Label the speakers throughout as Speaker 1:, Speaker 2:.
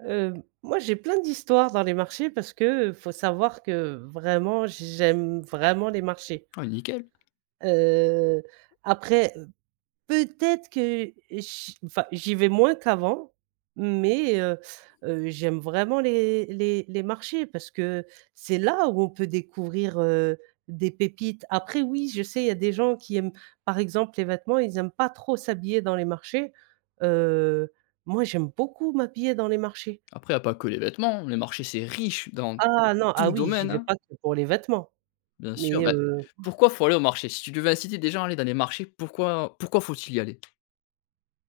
Speaker 1: Heu, moi, j'ai plein d'histoires dans les marchés, parce qu'il faut savoir que vraiment, j j'aime vraiment les marchés.
Speaker 2: Ouais, nickel.
Speaker 1: Heu, après, heu, peut-être que, heu, chi enfin j'y vais moins qu'avant, mais, heu heu, j'aime vraiment les les les marchés parce que c'est là, où on peut découvrir, heu, des pépites. Après oui, je sais, il y a des gens qui aiment, par exemple, les vêtements, ils aiment pas trop s'habiller dans les marchés, heu, moi j'aime beaucoup m'habiller dans les marchés.
Speaker 2: Après, il y a pas que les vêtements, les marchés c'est riche, dans
Speaker 1: Ah non! Ah
Speaker 2: tout
Speaker 1: oui, j'y
Speaker 2: domaine,
Speaker 1: vais
Speaker 2: hein.
Speaker 1: pas que pour les vêtements.
Speaker 2: Bien sûr,
Speaker 1: Mais
Speaker 2: bah,
Speaker 1: heu
Speaker 2: pourquoi faut aller au marché? Si tu devais inciter déjà à aller dans les marchés, pourquoi pourquoi faut-il y aller?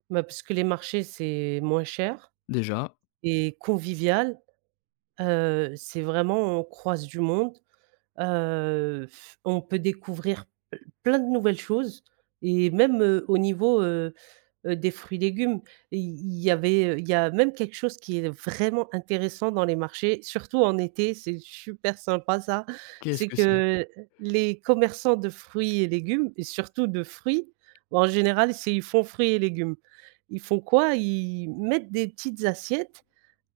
Speaker 1: Bah, parce que les marchés, c'est moins cher
Speaker 2: Déjà.
Speaker 1: et convivial. Heu, c'est vraiment, on croise du monde, heu,. On peut découvrir p plein de nouvelles choses et même, heu, au niveau, heu heu, des fruits-légumes, i il y avait il y a même quelque chose qui est vraiment intéressant dans les marchés, surtout en été, c'est super sympa ça,
Speaker 2: Qu'est-ce
Speaker 1: c'est
Speaker 2: que c'est?
Speaker 1: que les commerçants de fruits et légumes et surtout de fruits, en général, c'est ils font fruits et légumes. Ils font quoi? Ils mettent des petites assiettes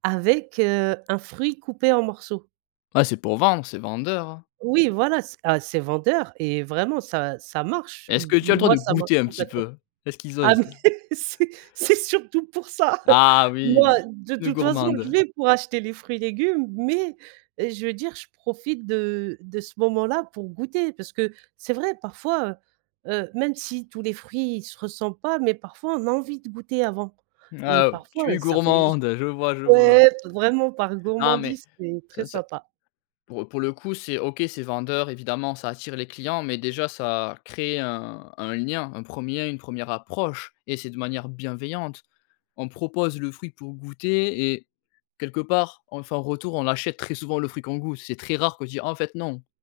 Speaker 1: avec, heu, un fruit coupé en morceaux.
Speaker 2: Ah, c'est pour vendre, c'est vendeur.
Speaker 1: Oui, voilà, c'est ah c'est vendeur et vraiment ça ça marche.
Speaker 2: Est-ce que
Speaker 1: M
Speaker 2: tu as le droit
Speaker 1: moi,
Speaker 2: de
Speaker 1: ça marche
Speaker 2: goûter un petit
Speaker 1: complètement.
Speaker 2: peu? Est-ce qu'ils
Speaker 1: Ah
Speaker 2: osent?
Speaker 1: mais c'est c'est surtout pour ça,
Speaker 2: Ah
Speaker 1: moi
Speaker 2: oui!
Speaker 1: de
Speaker 2: Une
Speaker 1: toute façon, je
Speaker 2: gourmande.
Speaker 1: vais pour acheter les fruits et légumes, mais, je veux dire, je profite de de ce moment-là pour goûter, parce que c'est vrai, parfois, heu heu, même si tous les fruits se ressemblent pas, mais parfois on a envie de goûter avant et
Speaker 2: Ah,
Speaker 1: parfois,
Speaker 2: tu es
Speaker 1: ça fait juste
Speaker 2: gourmande, je vois, je vois.
Speaker 1: ouais, vraiment par
Speaker 2: Non mais
Speaker 1: gourmandise, c'est très
Speaker 2: ts seu
Speaker 1: sympa.
Speaker 2: pour, heu, pour le coup c'est OK, c'est vendeur évidemment, ça attire les clients mais déjà, ça crée un un lien, un 1er une 1re approche et c'est de manière bienveillante. On propose le fruit pour goûter et quelque part, on fait un retour, on achète très souvent le fruit qu'on goûte. C'est très rare qu'on dit: «Ah, en fait, non».